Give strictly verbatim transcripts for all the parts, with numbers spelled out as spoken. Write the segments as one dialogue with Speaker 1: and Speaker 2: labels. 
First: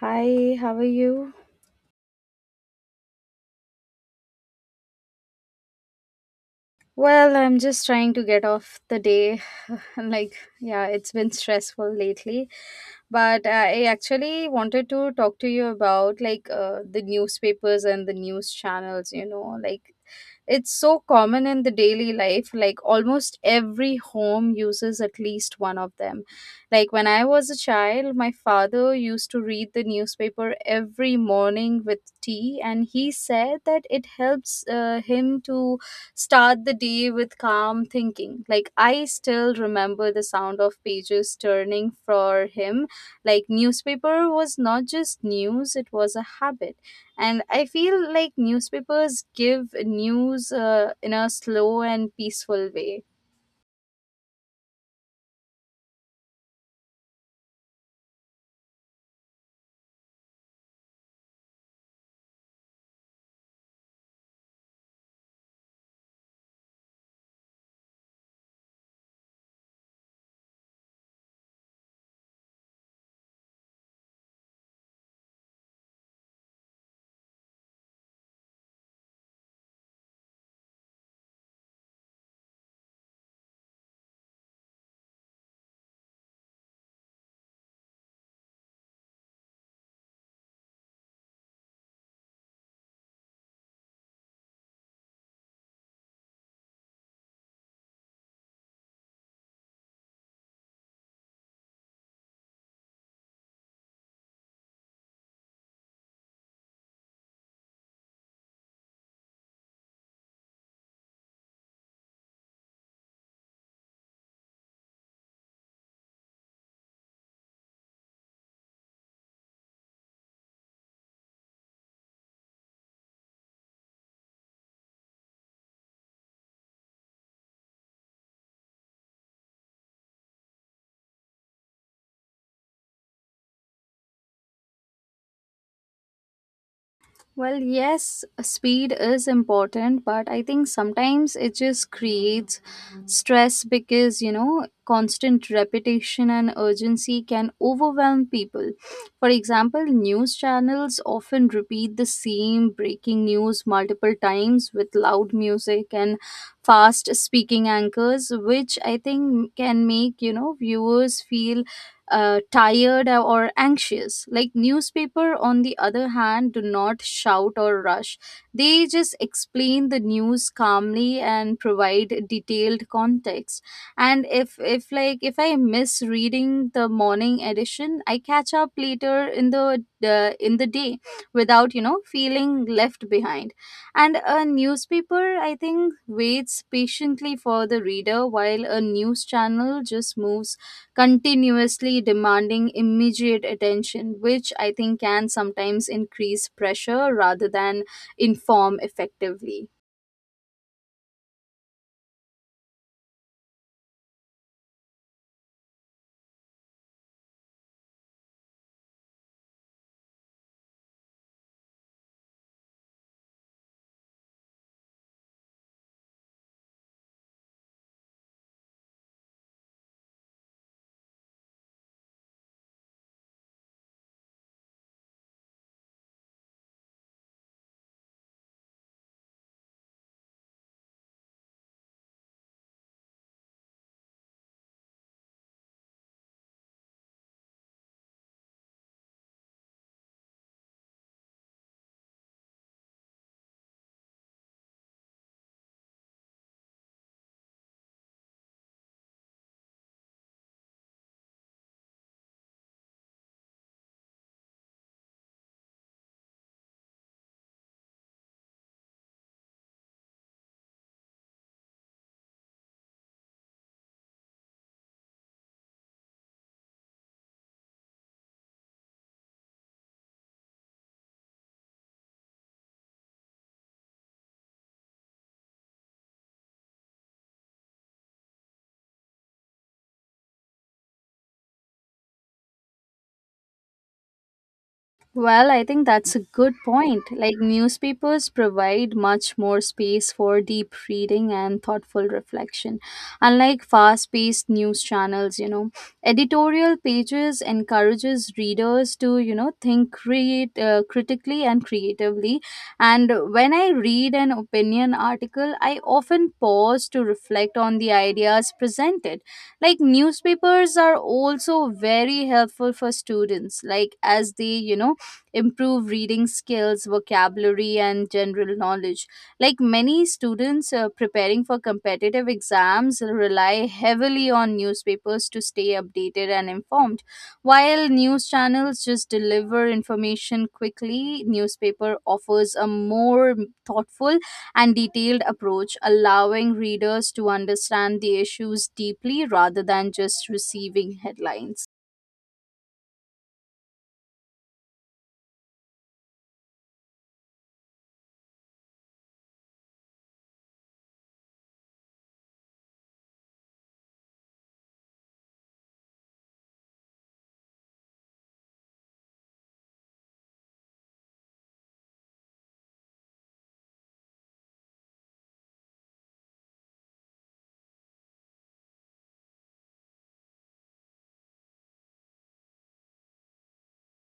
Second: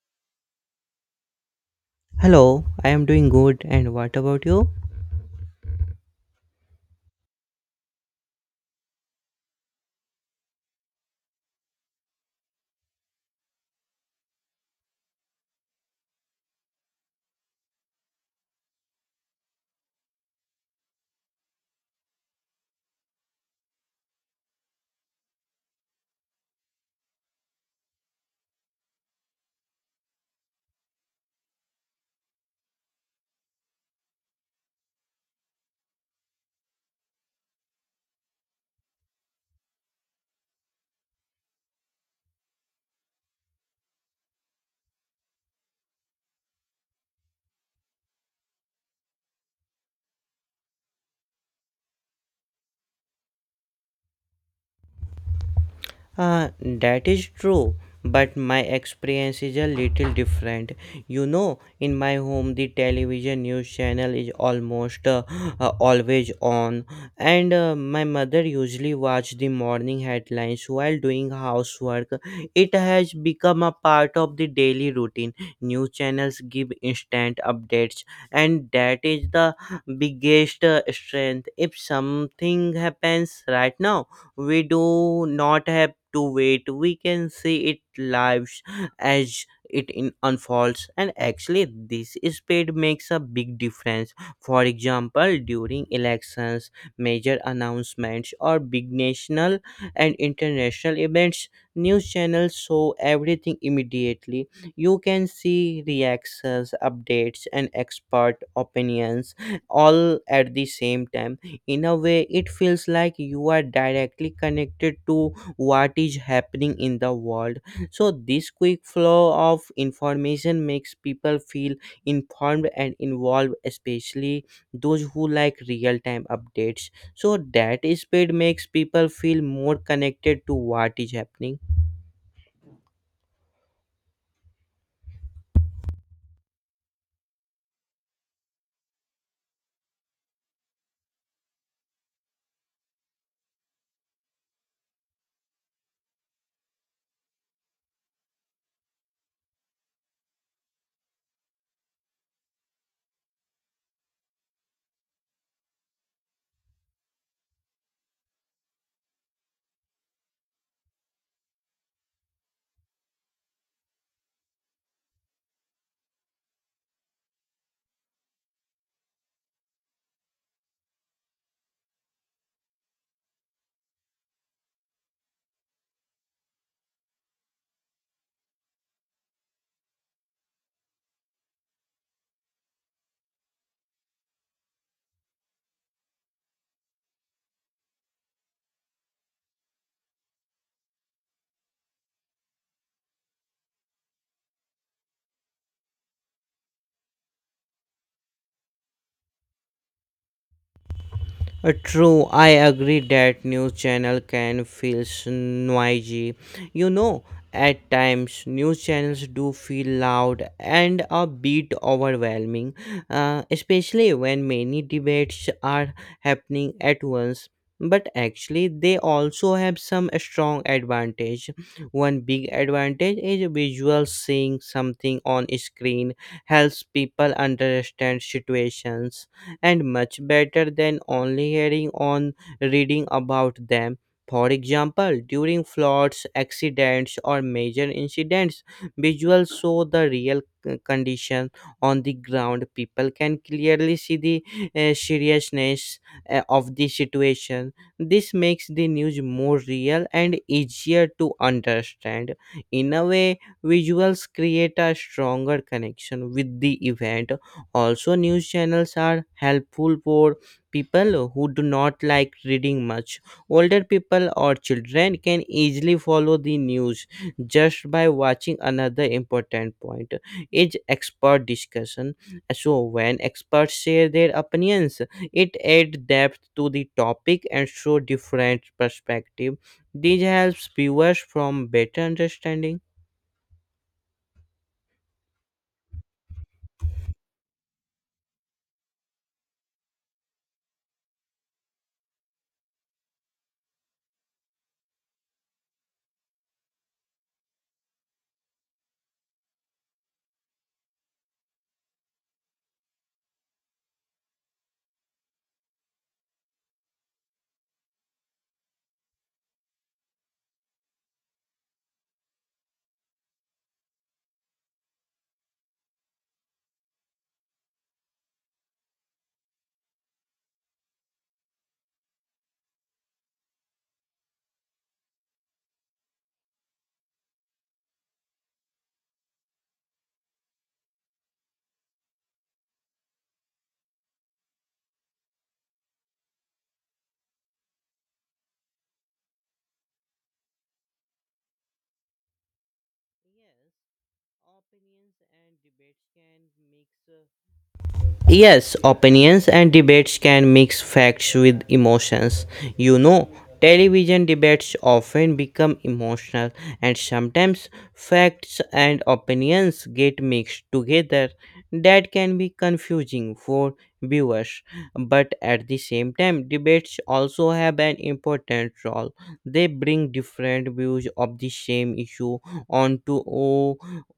Speaker 1: Hi, how are you?
Speaker 2: Hello, I am doing good and what about you?
Speaker 1: Well, I'm just trying to get off the day. like, yeah, it's been stressful lately. But I actually wanted to talk to you about like uh, the newspapers and the news channels, you know, like it's so common in the daily life, like almost every home uses at least one of them. Like when I was a child, my father used to read the newspaper every morning with tea, and he said that it helps uh, him to start the day with calm thinking. Like, I still remember the sound of pages turning for him. Like, newspaper was not just news, it was a habit. And I feel like newspapers give news uh, in a slow and peaceful way.
Speaker 2: Uh, that is true, but my experience is a little different. You know, in my home, the television news channel is almost uh, uh, always on, and uh, my mother usually watch the morning headlines while doing housework. It has become a part of the daily routine. News channels give instant updates, and that is the biggest uh, strength. If something happens right now, we do not have to wait, we can see it live sh- as it in unfolds. And actually this speed makes a big difference. For example, during elections, major announcements, or big national and international events, news channels show everything immediately. You can see reactions, updates, and expert opinions all at the same time. In a way, it feels like you are directly connected to what is happening in the world. So this quick flow of information makes people feel informed and involved, especially those who like real time updates. So that speed makes people feel more connected to what is happening.
Speaker 1: Well, yes, speed is important, but I think sometimes it just creates stress, because you know, constant repetition and urgency can overwhelm people. For example, news channels often repeat the same breaking news multiple times with loud music and fast speaking anchors, which I think can make, you know, viewers feel uh, tired or anxious. Like newspaper, on the other hand, do not shout or rush, they just explain the news calmly and provide detailed context. And if if like if I miss reading the morning edition, I catch up later in the the in the day without, you know, feeling left behind. And a newspaper, I think, waits patiently for the reader, while a news channel just moves continuously, demanding immediate attention, which I think can sometimes increase pressure rather than inform effectively.
Speaker 2: Uh, True, I agree that news channel can feel s- noisy. You know, at times news channels do feel loud and a bit overwhelming, uh, especially when many debates are happening at once. But actually, they also have some strong advantage. One big advantage is visual, seeing something on screen helps people understand situations and much better than only hearing on reading about them. For example, during floods, accidents, or major incidents, visuals show the real c- condition on the ground. People can clearly see the uh, seriousness uh, of the situation. This makes the news more real and easier to understand. In a way, visuals create a stronger connection with the event. Also, news channels are helpful for people who do not like reading much. Older people or children can easily follow the news just by watching. Another important point is expert discussion. So, when experts share their opinions, it adds depth to the topic and show different perspective. This helps viewers from better understanding.
Speaker 1: Well, I think that's a good point. Like, newspapers provide much more space for deep reading and thoughtful reflection. Unlike fast paced news channels, you know, editorial pages encourages readers to, you know, think create, uh, critically and creatively. And when I read an opinion article, I often pause to reflect on the ideas presented. Like newspapers are also very helpful for students, like as they, you know, improve reading skills, vocabulary, and general knowledge. Like many students uh, preparing for competitive exams rely heavily on newspapers to stay updated and informed. While news channels just deliver information quickly, newspaper offers a more thoughtful and detailed approach, allowing readers to understand the issues deeply rather than just receiving headlines.
Speaker 2: Yes, opinions and debates can mix Yes, opinions and debates can mix facts with emotions. You know, television debates often become emotional, and sometimes facts and opinions get mixed together. That can be confusing for viewers, but at the same time, debates also have an important role. They bring different views of the same issue onto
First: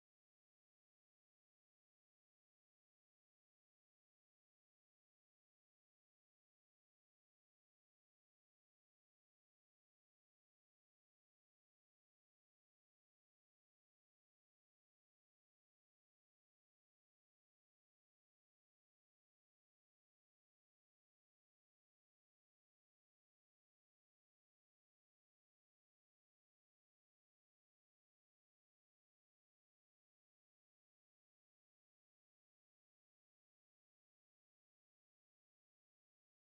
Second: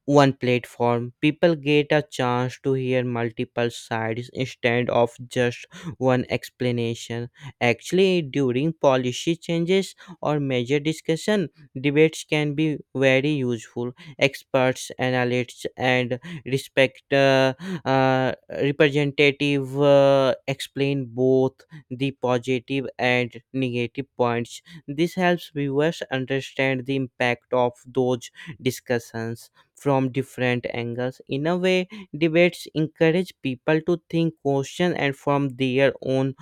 Speaker 2: one platform. People get a chance to hear multiple sides instead of just one explanation. Actually, during policy changes or major discussion, debates can be very useful. Experts, analysts, and respect uh, uh, representative uh, explain both the positive and negative points. This helps viewers understand the impact of those discussions from different angles. In a way, debates encourage people to think, question, and form their own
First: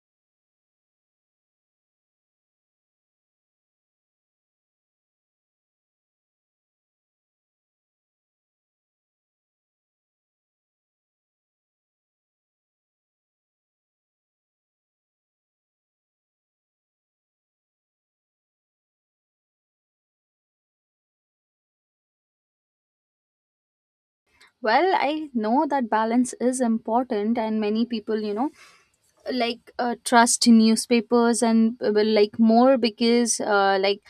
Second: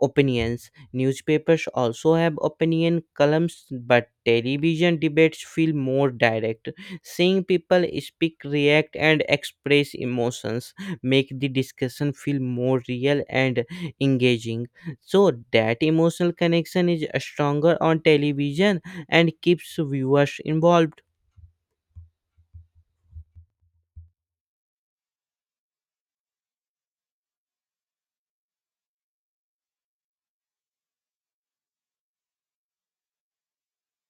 Speaker 2: opinions. Newspapers also have opinion columns, but television debates feel more direct. Seeing people speak, react, and express emotions make the discussion feel more real and engaging. So that emotional connection is stronger on television and keeps viewers involved.
Speaker 1: Well, I know that balance is important, and many people, you know, like uh, trust newspapers and uh, well, like more because, uh, like,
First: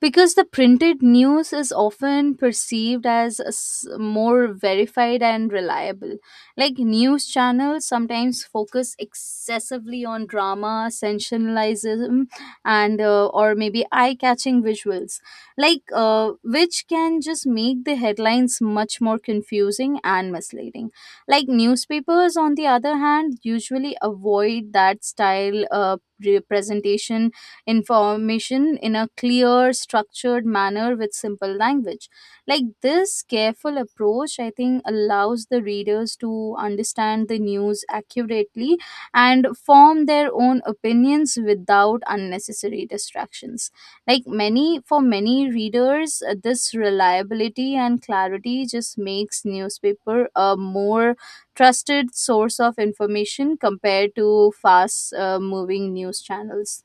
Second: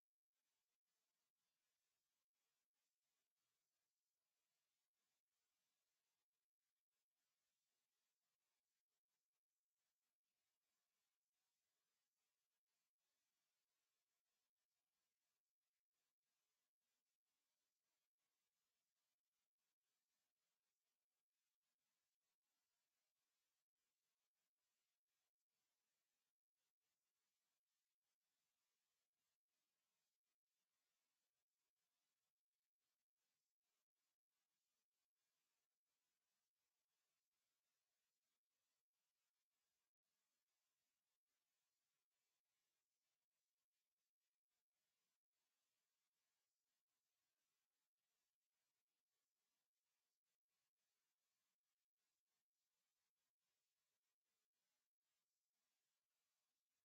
Speaker 1: because the printed news is often perceived as s- more verified and reliable. Like news channels sometimes focus excessively on drama sensationalism and uh, or maybe eye catching visuals, like uh, which can just make the headlines much more confusing and misleading. Like newspapers, on the other hand, usually avoid that style, uh, representation information in a clear, structured manner with simple language. Like this careful approach, I think, allows the readers to understand the news accurately and form their own opinions without unnecessary distractions. Like many, for many readers, uh, this reliability and clarity just makes newspaper a more trusted source of information compared to fast uh, moving news channels.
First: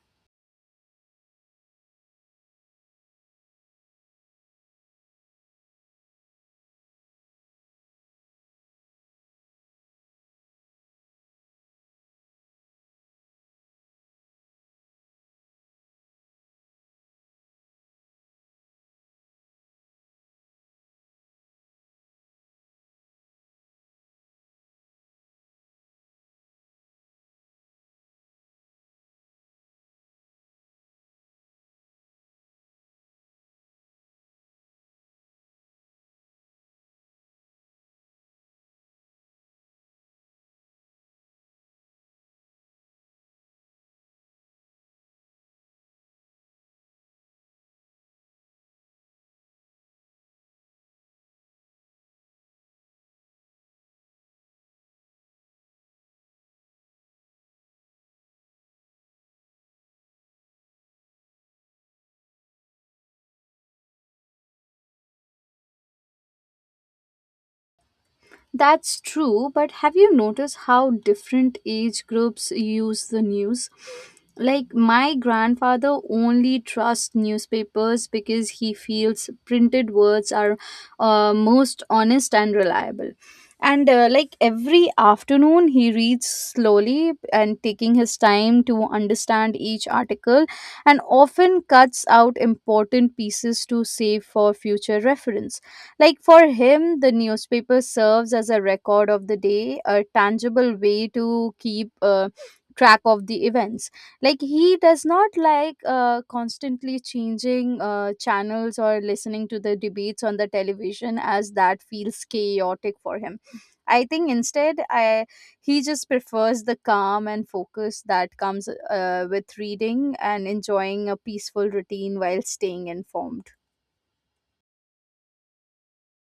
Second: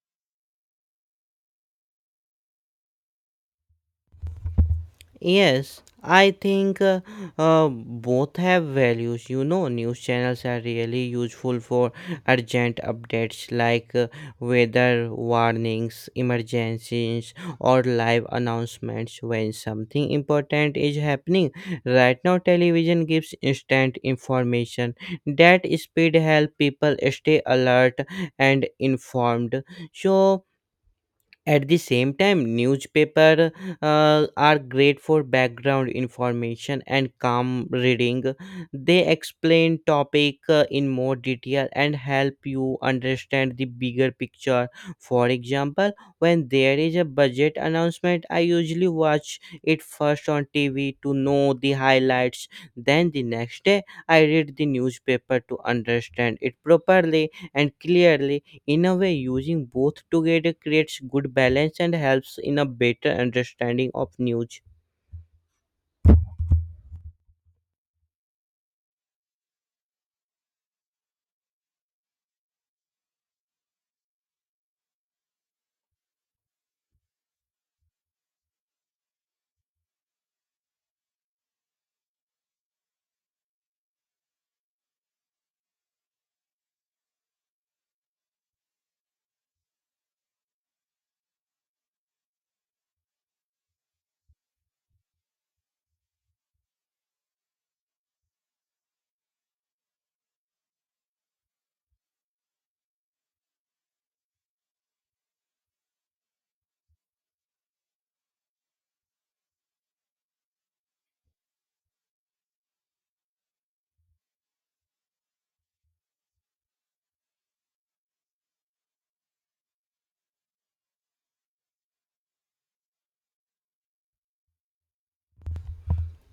Speaker 2: Yes, I think uh, uh, both have values. You know, news channels are really useful for urgent updates like uh, weather warnings, emergencies, or live announcements when something important is happening. Right now, television gives instant information. That speed helps people stay alert and informed. So, at the same time, newspaper uh, are great for background information and calm reading. They explain topic uh, in more detail and help you understand the bigger picture. For example, when there is a budget announcement, I usually watch it first on T V to know the highlights. Then the next day, I read the newspaper to understand it properly and clearly. In a way, using both together creates good balance and helps in a better understanding of news.
Speaker 1: That's true, but have you noticed how different age groups use the news? Like, my grandfather only trusts newspapers because he feels printed words are uh, most honest and reliable. And uh, like every afternoon, he reads slowly, and taking his time to understand each article, and often cuts out important pieces to save for future reference. Like for him, the newspaper serves as a record of the day, a tangible way to keep uh, track of the events. Like he does not like uh, constantly changing uh, channels or listening to the debates on the television, as that feels chaotic for him. I think instead, I he just prefers the calm and focus that comes, uh, with reading and enjoying a peaceful routine while staying informed.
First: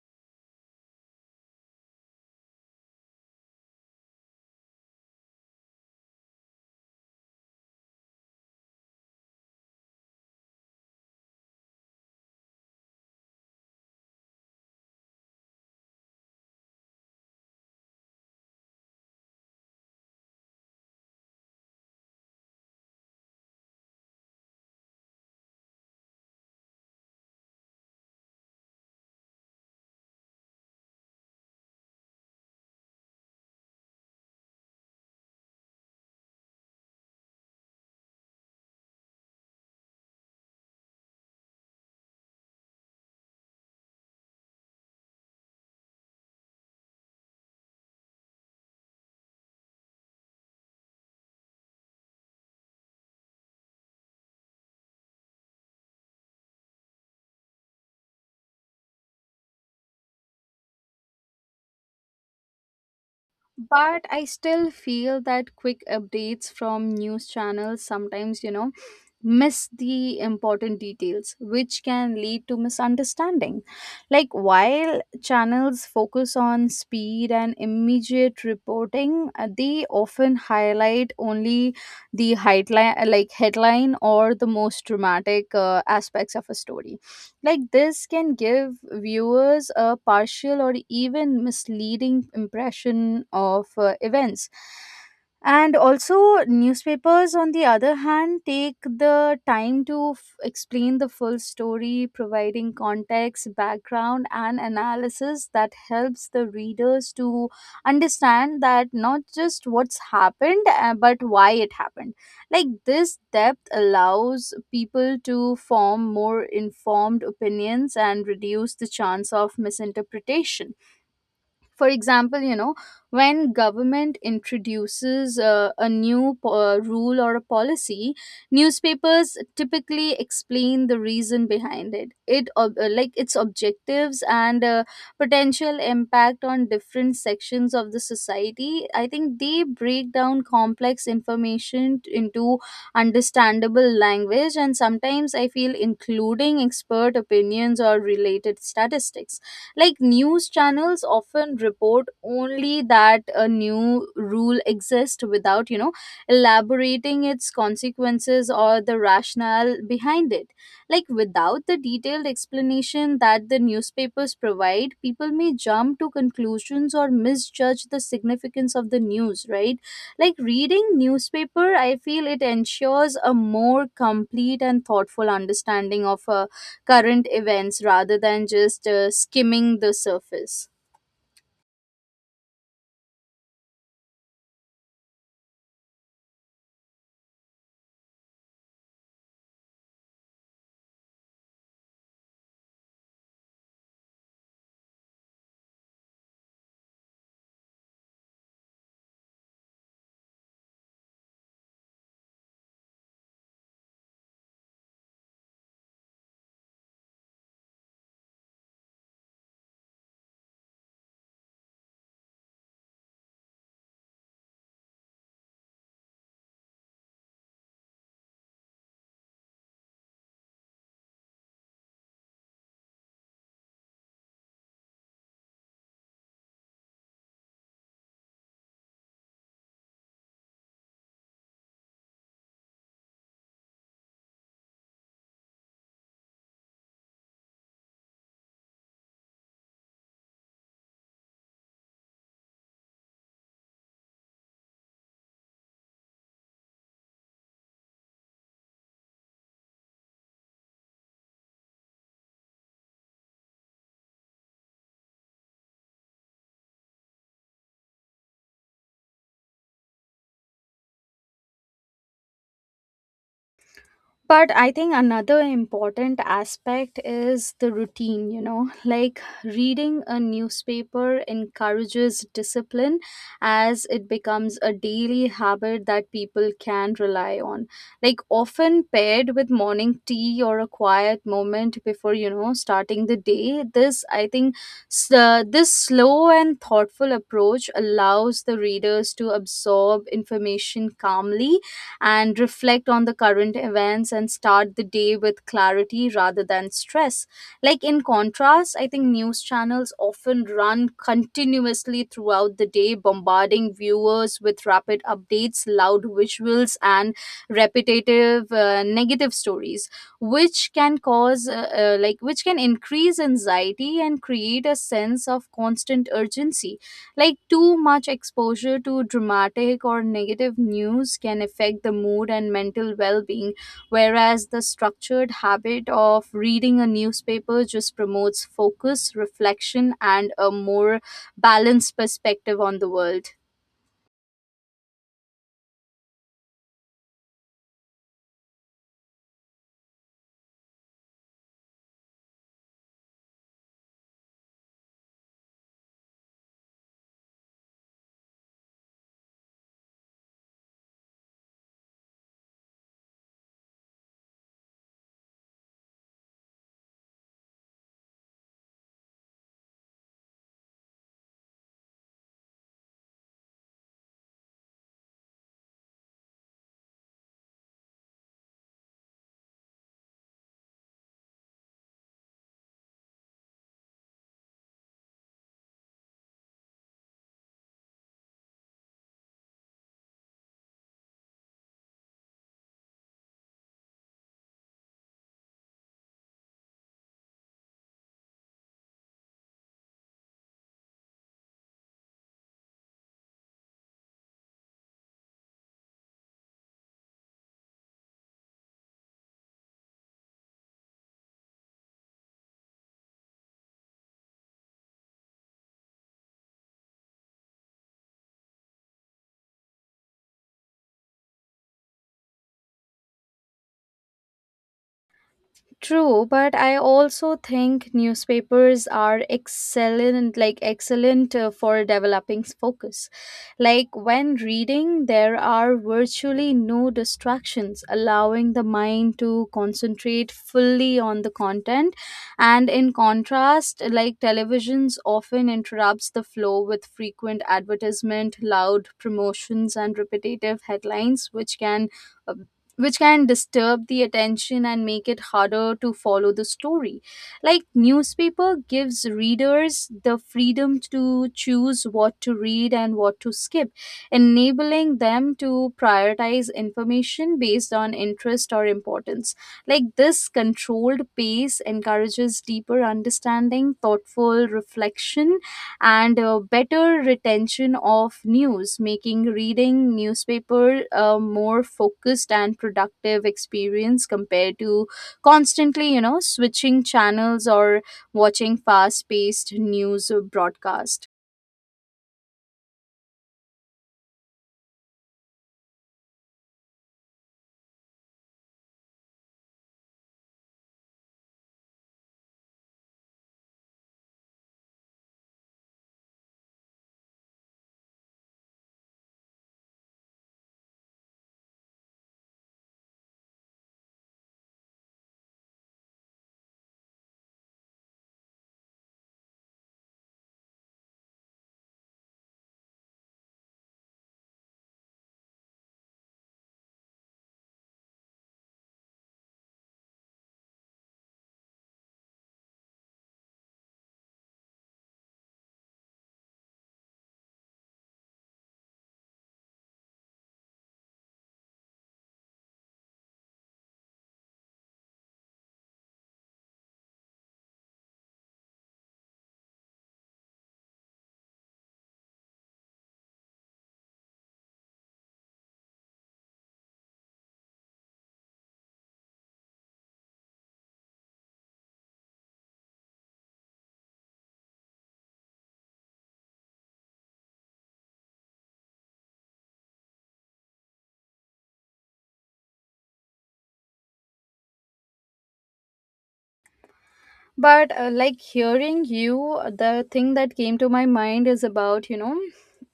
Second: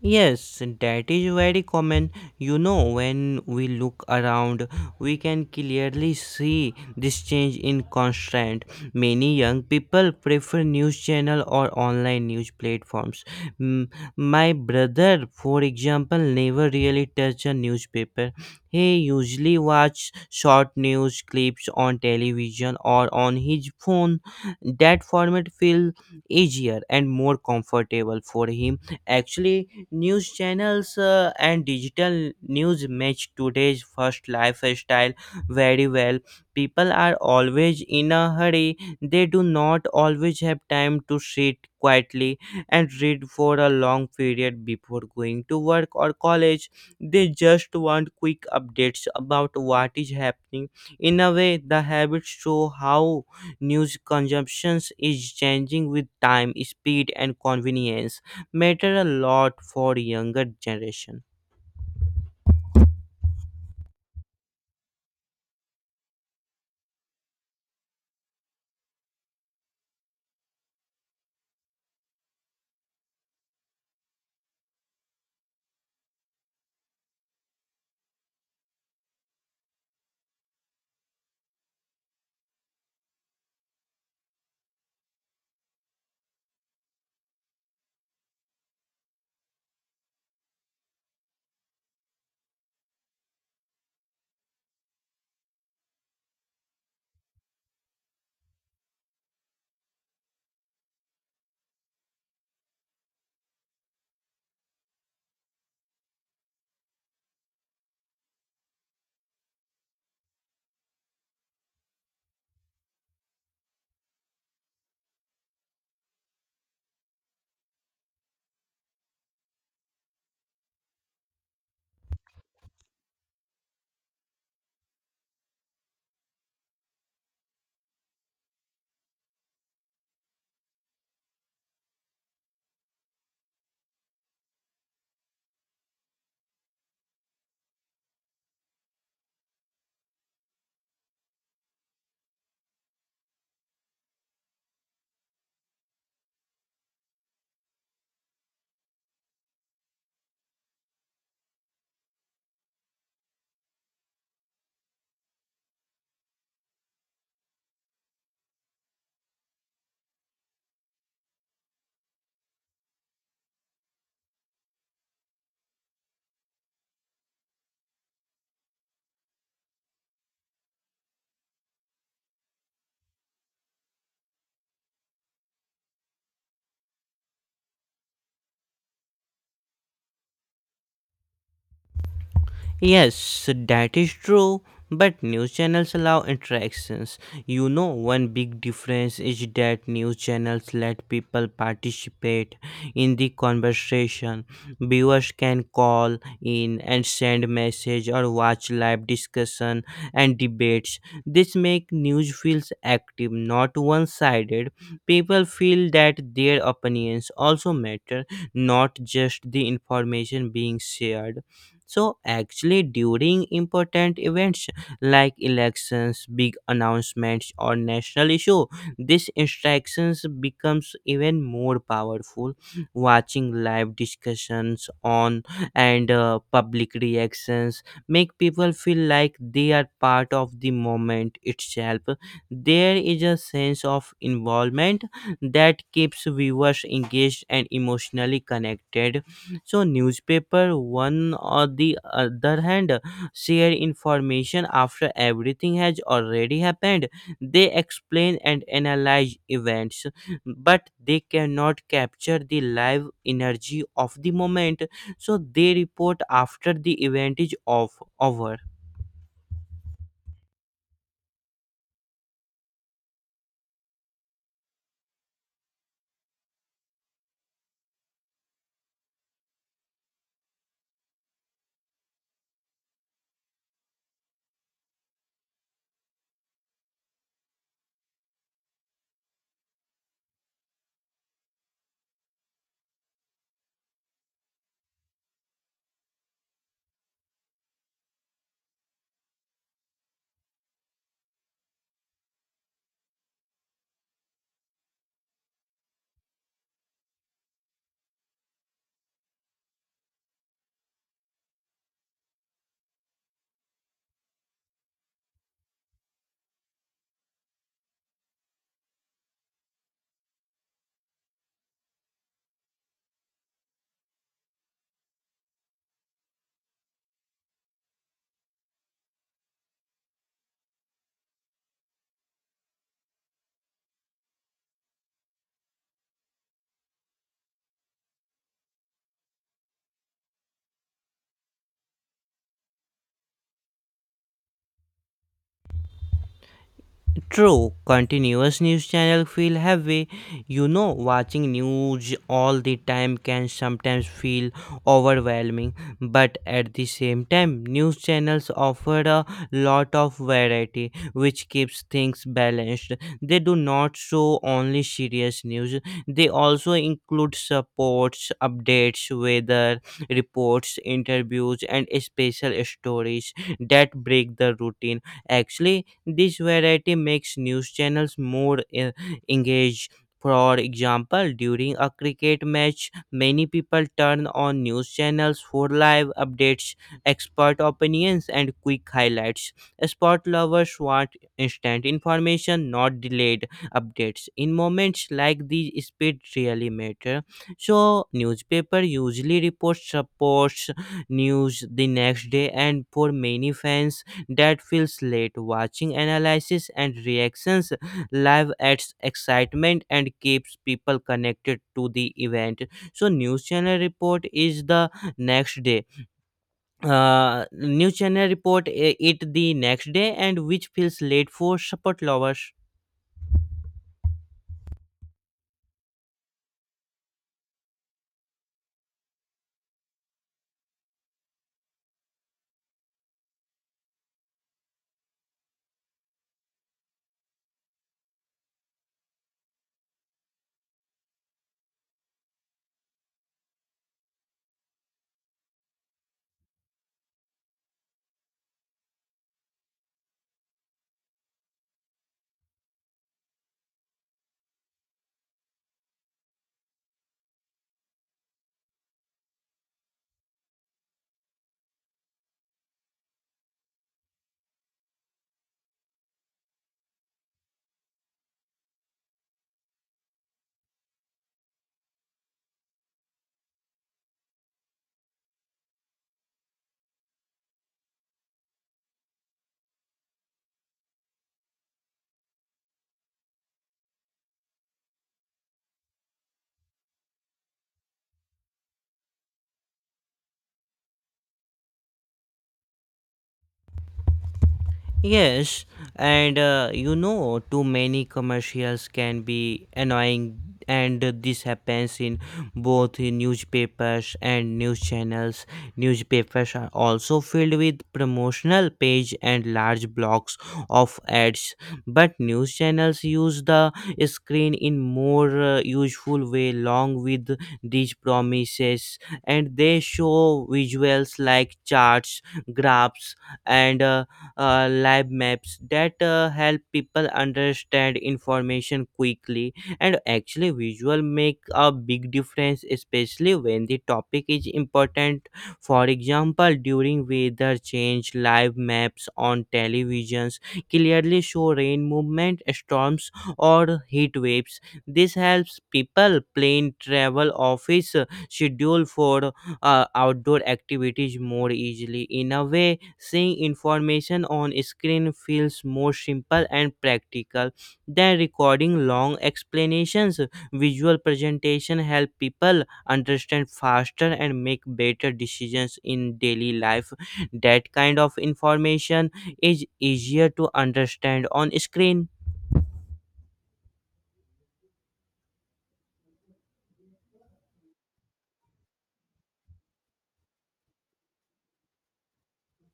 Speaker 2: Yes, that is very common. You know, when we look around, we can clearly see this change in constant. Many young people prefer news channel or online news platforms. Mm, My brother, for example, never really touch a newspaper. He usually watch short news clips on television or on his phone. That format feel easier and more comfortable for him. Actually, news channels uh, and digital news match today's first lifestyle very well. People are always in a hurry. They do not always have time to sit quietly and read for a long period before going to work or college. They just want quick updates about what is happening. In a way, the habits show how news consumption is changing with time, speed, and convenience matter a lot for younger generation.
Speaker 1: But I still feel that quick updates from news channels sometimes, you know, miss the important details, which can lead to misunderstanding. Like while channels focus on speed and immediate reporting, uh, they often highlight only the headline, like headline or the most dramatic uh, aspects of a story. Like this can give viewers a partial or even misleading impression of uh, events. And also, newspapers, on the other hand, take the time to f- explain the full story, providing context, background, and analysis that helps the readers to understand that not just what's happened, uh, but why it happened. Like this depth allows people to form more informed opinions and reduce the chance of misinterpretation. For example, you know, when government introduces uh, a new po- uh, rule or a policy, newspapers typically explain the reason behind it, it ob- uh, like its objectives and uh, potential impact on different sections of the society. I think they break down complex information t- into understandable language, and sometimes I feel including expert opinions or related statistics. Like news channels often report only that a new rule exists without, you know, elaborating its consequences or the rationale behind it. Like without the detailed explanation that the newspapers provide, people may jump to conclusions or misjudge the significance of the news, right? Like reading newspaper, I feel it ensures a more complete and thoughtful understanding of a current events rather than just uh, skimming the surface.
Speaker 2: Yes, so that is true. But news channels allow interactions. You know, one big difference is that news channels let people participate in the conversation. Viewers can call in and send message or watch live discussion and debates. This makes news feels active, not one-sided. People feel that their opinions also matter, not just the information being shared. So, actually, during important events like elections, big announcements, or national issue, these instructions becomes even more powerful. Watching live discussions on and uh, public reactions make people feel like they are part of the moment itself. There is a sense of involvement that keeps viewers engaged and emotionally connected. So newspaper one or the other hand share information after everything has already happened. They explain and analyze events, but they cannot capture the live energy of the moment. So they report after the event is off over.
Speaker 1: But I think another important aspect is the routine, you know, like reading a newspaper encourages discipline as it becomes a daily habit that people can rely on. Like, often paired with morning tea or a quiet moment before, you know, starting the day, this, I think, s- uh, this slow and thoughtful approach allows the readers to absorb information calmly and reflect on the current events and start the day with clarity rather than stress. Like in contrast, I think news channels often run continuously throughout the day, bombarding viewers with rapid updates, loud visuals, and repetitive uh, negative stories, which can cause, uh, uh, like, which can increase anxiety and create a sense of constant urgency. Like, too much exposure to dramatic or negative news can affect the mood and mental well being, whereas the structured habit of reading a newspaper just promotes focus, reflection, and a more balanced perspective on the world.
Speaker 2: True, continuous news channel feel heavy. You know, watching news all the time can sometimes feel overwhelming, but at the same time, news channels offer a lot of variety which keeps things balanced. They do not show only serious news. They also include supports, updates, weather reports, interviews and special stories that break the routine. Actually, this variety makes news channels more eh, engaged. For example, during a cricket match, many people turn on news channels for live updates, expert opinions, and quick highlights. Sport lovers want instant information, not delayed updates. In moments like these, speed really matter. So, newspaper usually reports supports news the next day, and for many fans, that feels late. Watching analysis and reactions live adds excitement and keeps people connected to the event. So news channel report is the next day. Uh, news channel report uh, it the next day and which feels late for support lovers.
Speaker 1: True, but I also think newspapers are excellent, like excellent uh, for developing focus. Like when reading, there are virtually no distractions, allowing the mind to concentrate fully on the content. And in contrast, like televisions often interrupts the flow with frequent advertisement, loud promotions, and repetitive headlines, which can which can disturb the attention and make it harder to follow the story. Like newspaper gives readers the freedom to choose what to read and what to skip, enabling them to prioritize information based on interest or importance. Like this controlled pace encourages deeper understanding, thoughtful reflection, and uh, better retention of news, making reading newspaper a more focused and productive experience compared to constantly, you know, switching channels or watching fast-paced news broadcast.
Speaker 2: Yes, and uh, you know, too many commercials can be annoying, and uh, this happens in both in newspapers and news channels. Newspapers are also filled with promotional page and large blocks of ads, but news channels use the screen in more uh, useful way, along with these promises, and they show visuals like charts, graphs, and uh, uh, lab maps that uh, help people understand information quickly. And actually visual make a big difference, especially when the topic is important. For example, during weather change, live maps on televisions clearly show rain movement, storms, or heat waves. This helps people plan travel, office uh, schedule for uh, outdoor activities more easily. In a way, seeing information on screen feels more simple and practical than recording long explanations. Visual presentation help people understand faster and make better decisions in daily life. That kind of information is easier to understand on screen.
Speaker 1: But uh, like hearing you, the thing that came to my mind is about, you know,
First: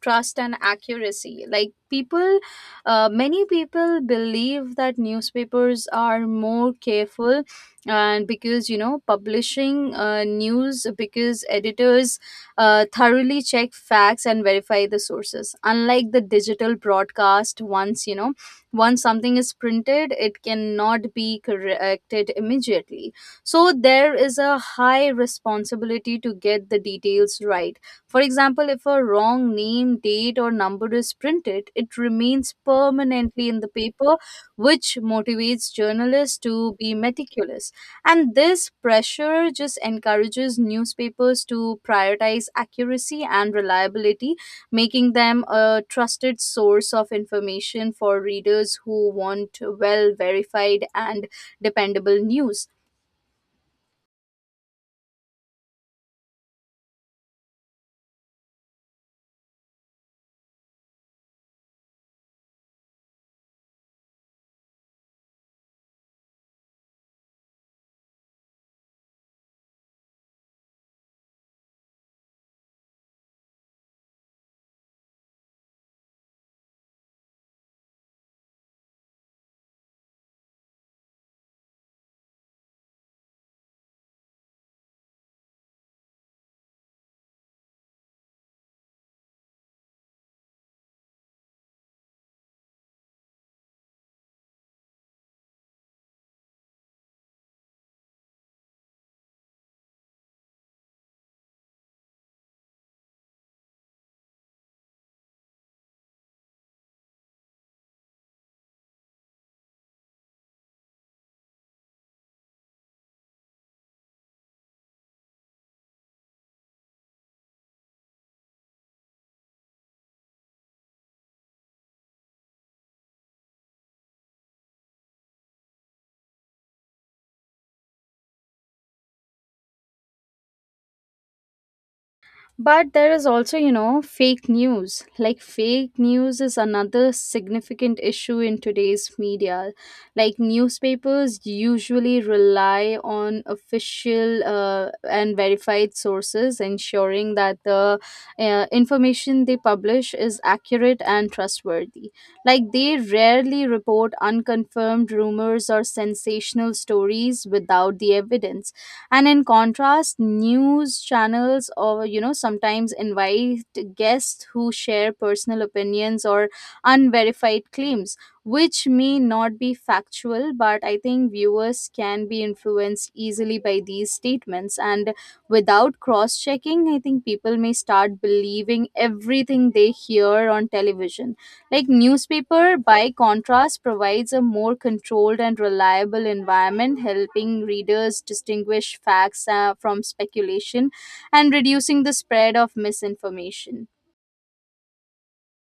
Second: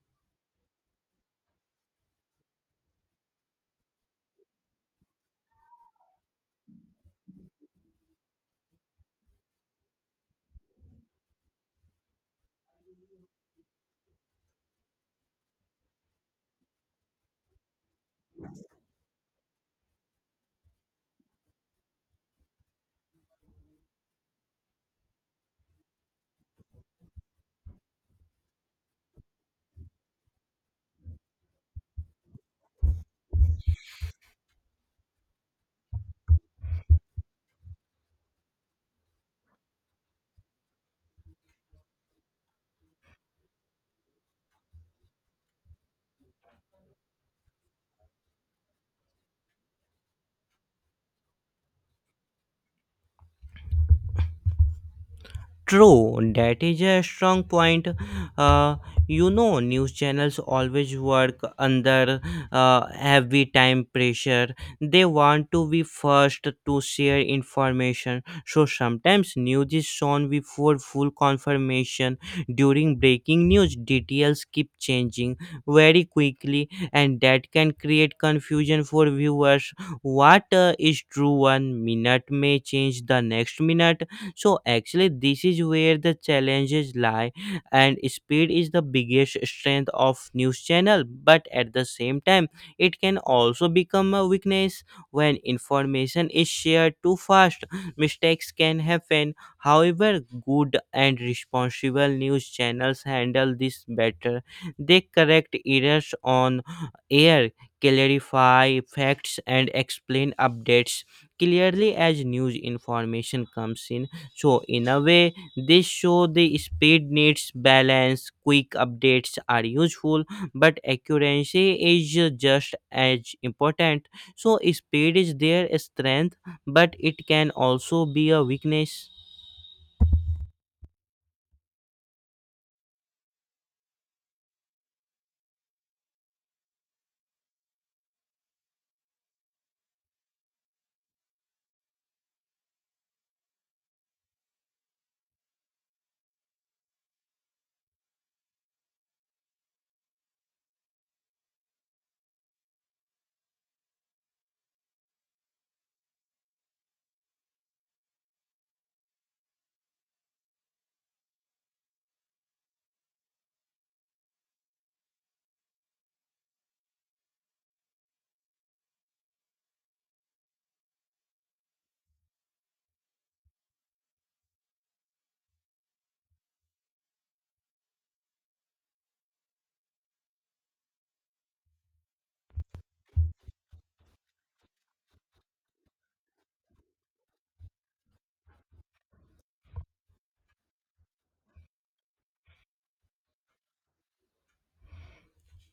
Speaker 1: trust and accuracy. Like people uh, many people believe that newspapers are more careful, and because you know publishing uh, news, because editors uh, thoroughly check facts and verify the sources, unlike the digital broadcast. Once you know, once something is printed, it cannot be corrected immediately, so there is a high responsibility to get the details right. For example, if a wrong name, date, or number is printed, it remains permanently in the paper, which motivates journalists to be meticulous. And this pressure just encourages newspapers to prioritize accuracy and reliability, making them a trusted source of information for readers who want well verified and dependable news.
Speaker 2: True, that is a strong point. Uh, you know, news channels always work under uh, heavy time pressure. They want to be first to share information. So sometimes news is shown before full confirmation. During breaking news, details keep changing very quickly, and that can create confusion for viewers. What uh, is true one minute may change the next minute. So actually, this is where the challenges lie, and speed is the biggest strength of news channel. But at the same time, it can also become a weakness when information is shared too fast. Mistakes can happen. However, good and responsible news channels handle this better. They correct errors on air, clarify facts, and explain updates clearly as news information comes in. So, in a way, this show the speed needs balance, quick updates are useful, but accuracy is uh, just as important. So, speed is their strength, but it can also be a weakness.
Speaker 1: But there is also, you know, fake news. Like, fake news is another significant issue in today's media. Like, newspapers usually rely on official uh, and verified sources, ensuring that the uh, information they publish is accurate and trustworthy. Like, they rarely report unconfirmed rumors or sensational stories without the evidence. And in contrast, news channels or you know sometimes invite guests who share personal opinions or unverified claims, which may not be factual. But I think viewers can be influenced easily by these statements, and without cross checking, I think people may start believing everything they hear on television. Like newspaper, by contrast, provides a more controlled and reliable environment, helping readers distinguish facts uh, from speculation and reducing the spread of misinformation.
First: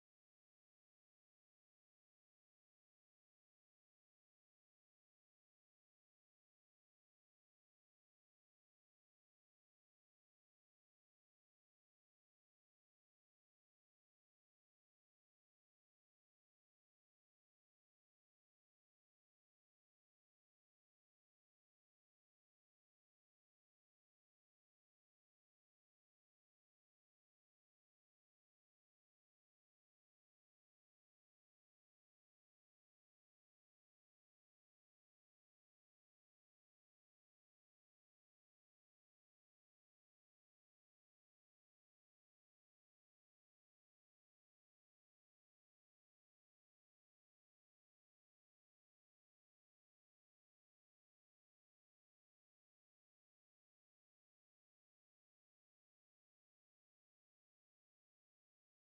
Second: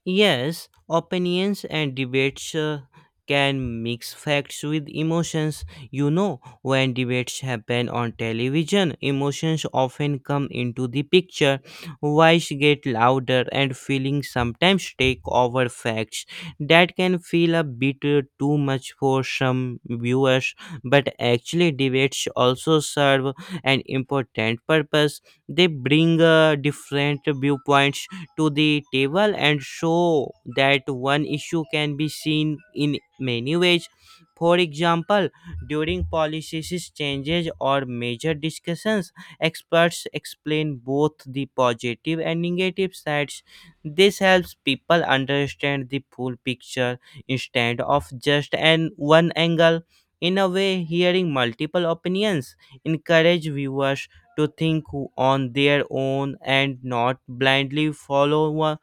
Speaker 2: Yes, opinions and debates uh, can mix facts with emotions. You know, when debates happen on television, emotions often come into the picture. Voice get louder and feelings sometimes take over facts. That can feel a bit uh, too much for some viewers, but actually debates also serve an important purpose. They bring uh, different viewpoints to the table and show that one issue can be seen in many ways. For example, during policies changes or major discussions, experts explain both the positive and negative sides. This helps people understand the full picture instead of just an one angle. In a way, hearing multiple opinions encourage viewers to think on their own and not blindly follow one,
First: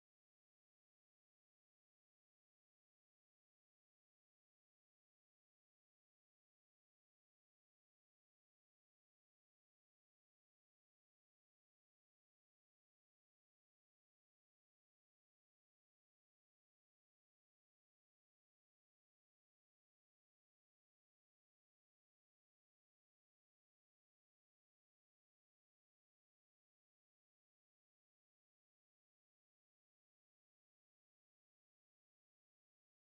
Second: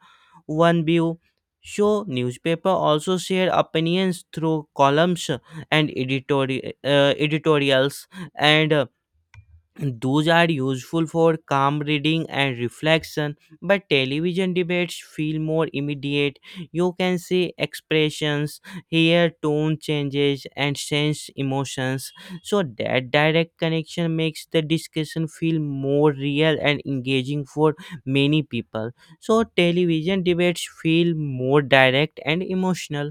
Speaker 2: one view. So, newspaper also share opinions through columns and editori- uh, editorials and uh, and those are useful for calm reading and reflection. But television debates feel more immediate. You can see expressions, hear tone changes and sense emotions. So that direct connection makes the discussion feel more real and engaging for many people. So television debates feel more direct and emotional.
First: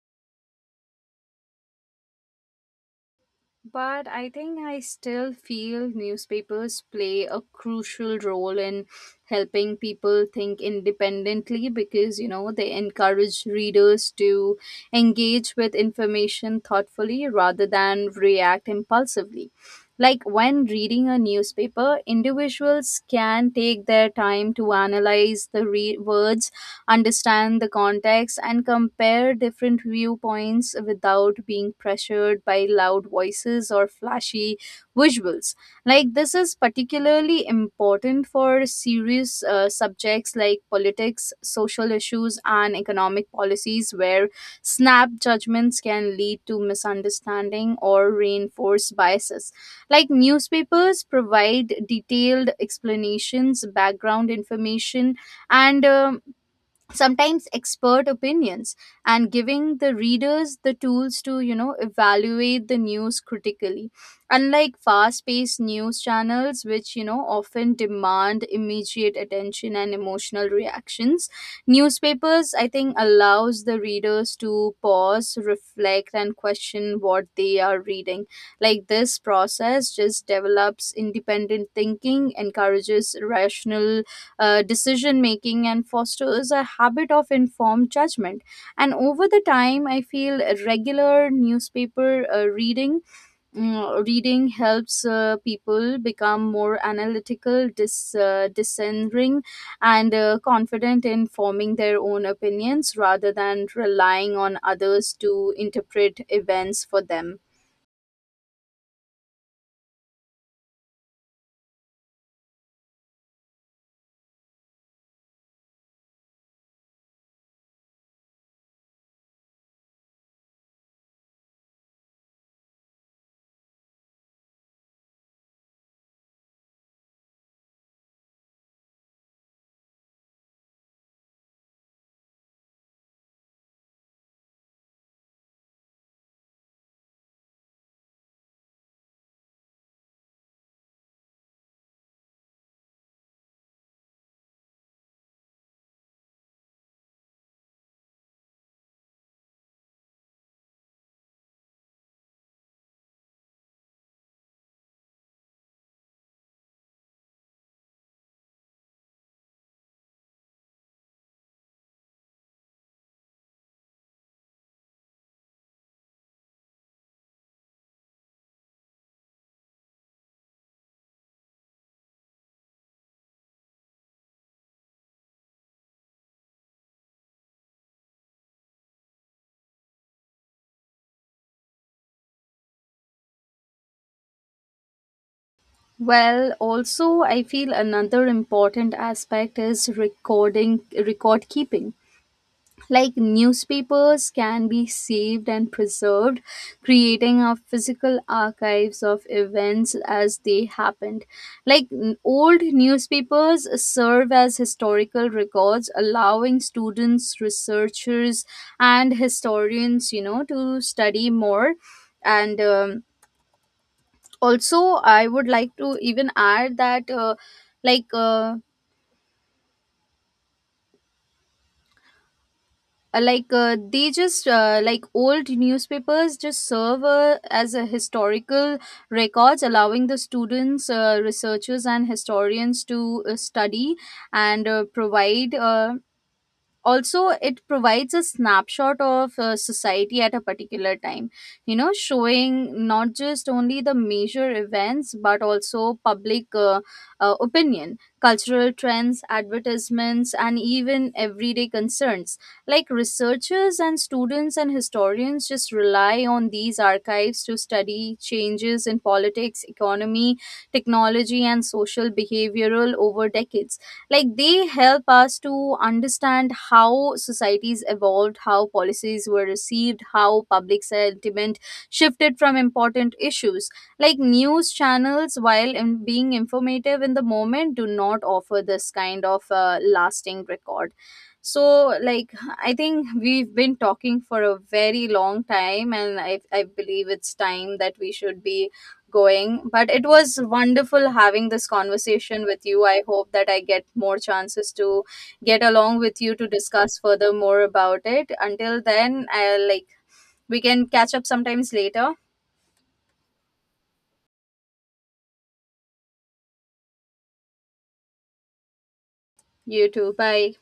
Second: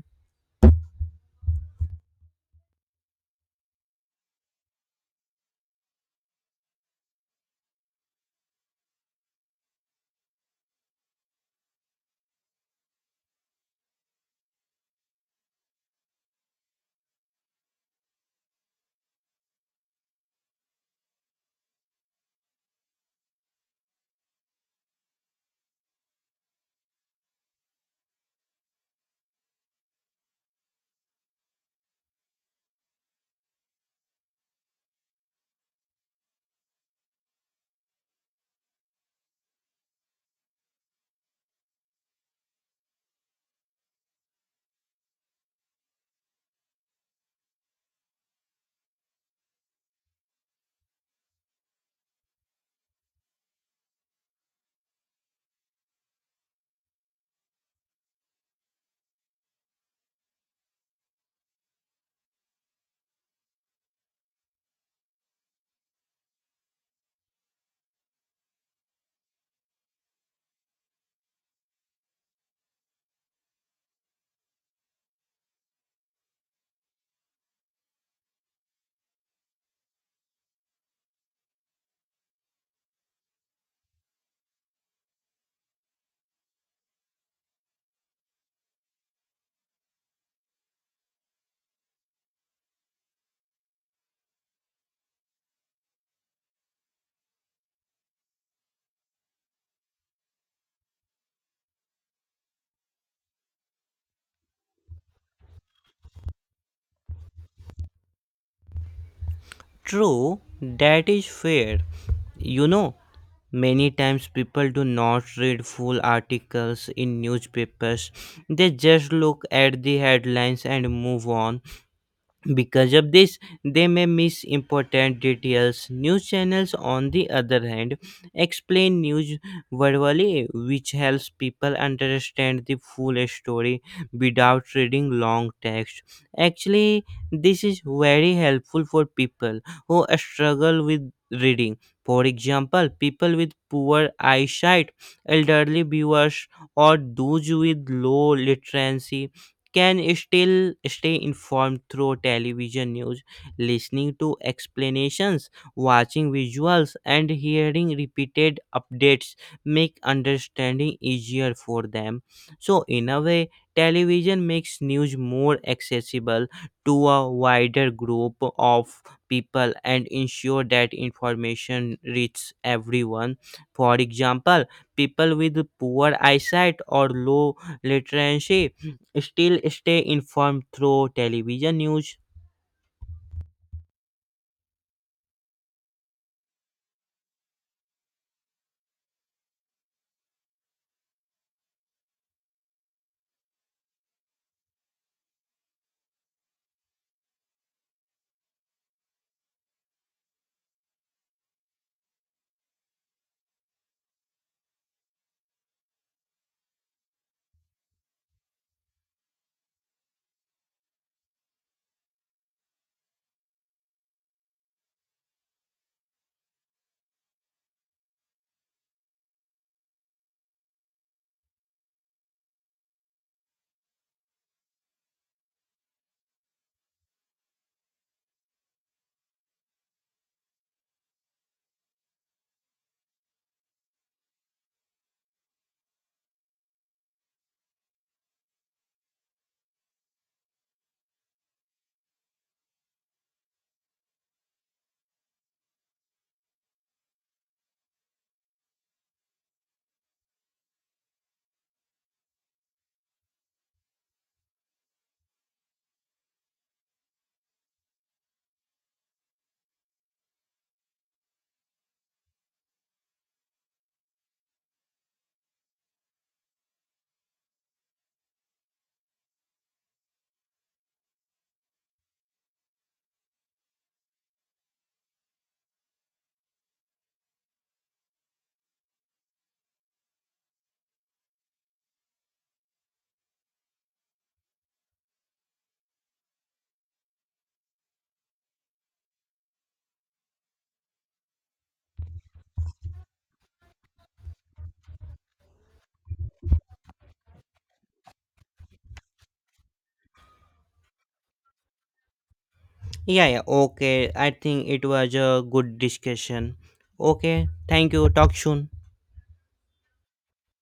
Speaker 1: But I think I still feel newspapers play a crucial role in helping people think independently, because you know they encourage readers to engage with information thoughtfully rather than react impulsively. Like when reading a newspaper, individuals can take their time to analyze the re- words, understand the context, and compare different viewpoints without being pressured by loud voices or flashy visuals. Like, this is particularly important for serious uh, subjects like politics, social issues, and economic policies, where snap judgments can lead to misunderstanding or reinforce biases. Like newspapers provide detailed explanations, background information, and um, sometimes expert opinions, and giving the readers the tools to, you know, evaluate the news critically. Unlike fast paced news channels which, you know, often demand immediate attention and emotional reactions, newspapers, I think, allows the readers to pause, reflect, and question what they are reading. Like this process just develops independent thinking, encourages rational uh, decision making, and fosters a habit of informed judgment. And over the time, I feel regular newspaper uh, reading mm, reading helps uh, people become more analytical, dis, uh, discerning, and uh, confident in forming their own opinions rather than relying on others to interpret events for them.
Speaker 2: True, that is fair. You know, many times people do not read full articles in newspapers. They just look at the headlines and move on. Because of this, they may miss important details. News channels, on the other hand, explain news verbally, which helps people understand the full story without reading long text. Actually, this is very helpful for people who struggle with reading. For example, people with poor eyesight, elderly viewers, or those with low literacy can still stay informed through television news, listening to explanations, watching visuals, and hearing repeated updates make understanding easier for them. So, in a way, television makes news more accessible to a wider group of people and ensure that information reaches everyone. For example, people with poor eyesight or low literacy still stay informed through television news.
Speaker 1: Well, also, I feel another important aspect is recording, record keeping. Like newspapers can be saved and preserved, creating a physical archives of events as they happened. Like n- old newspapers serve as historical records, allowing students, researchers, and historians, you know, to study more. And um, also, I would like to even add that uh, like uh, uh, like uh, they just uh, like old newspapers just serve uh, as a historical records, allowing the students, uh, researchers, and historians to uh, study and uh, provide uh, also it provides a snapshot of uh, society at a particular time, you know, showing not just only the major events but also public uh, uh, opinion, cultural trends, advertisements, and even everyday concerns. Like researchers and students and historians just rely on these archives to study changes in politics, economy, technology, and social behavioral over decades. Like they help us to understand how societies evolved, how policies were received, how public sentiment shifted from important issues. Like news channels, while in being informative in the moment, do not offer this kind of uh, lasting record. So like, I think we've been talking for a very long time, and i, I believe it's time that we should be going. But it was wonderful having this conversation with you. I hope that I get more chances to get along with you to discuss further more about it. Until then, I'll like we can catch up sometimes later.
Speaker 2: Yeah, yeah, okay. I think it was a good discussion. Okay, thank you. Talk soon.
Speaker 1: You too, bye.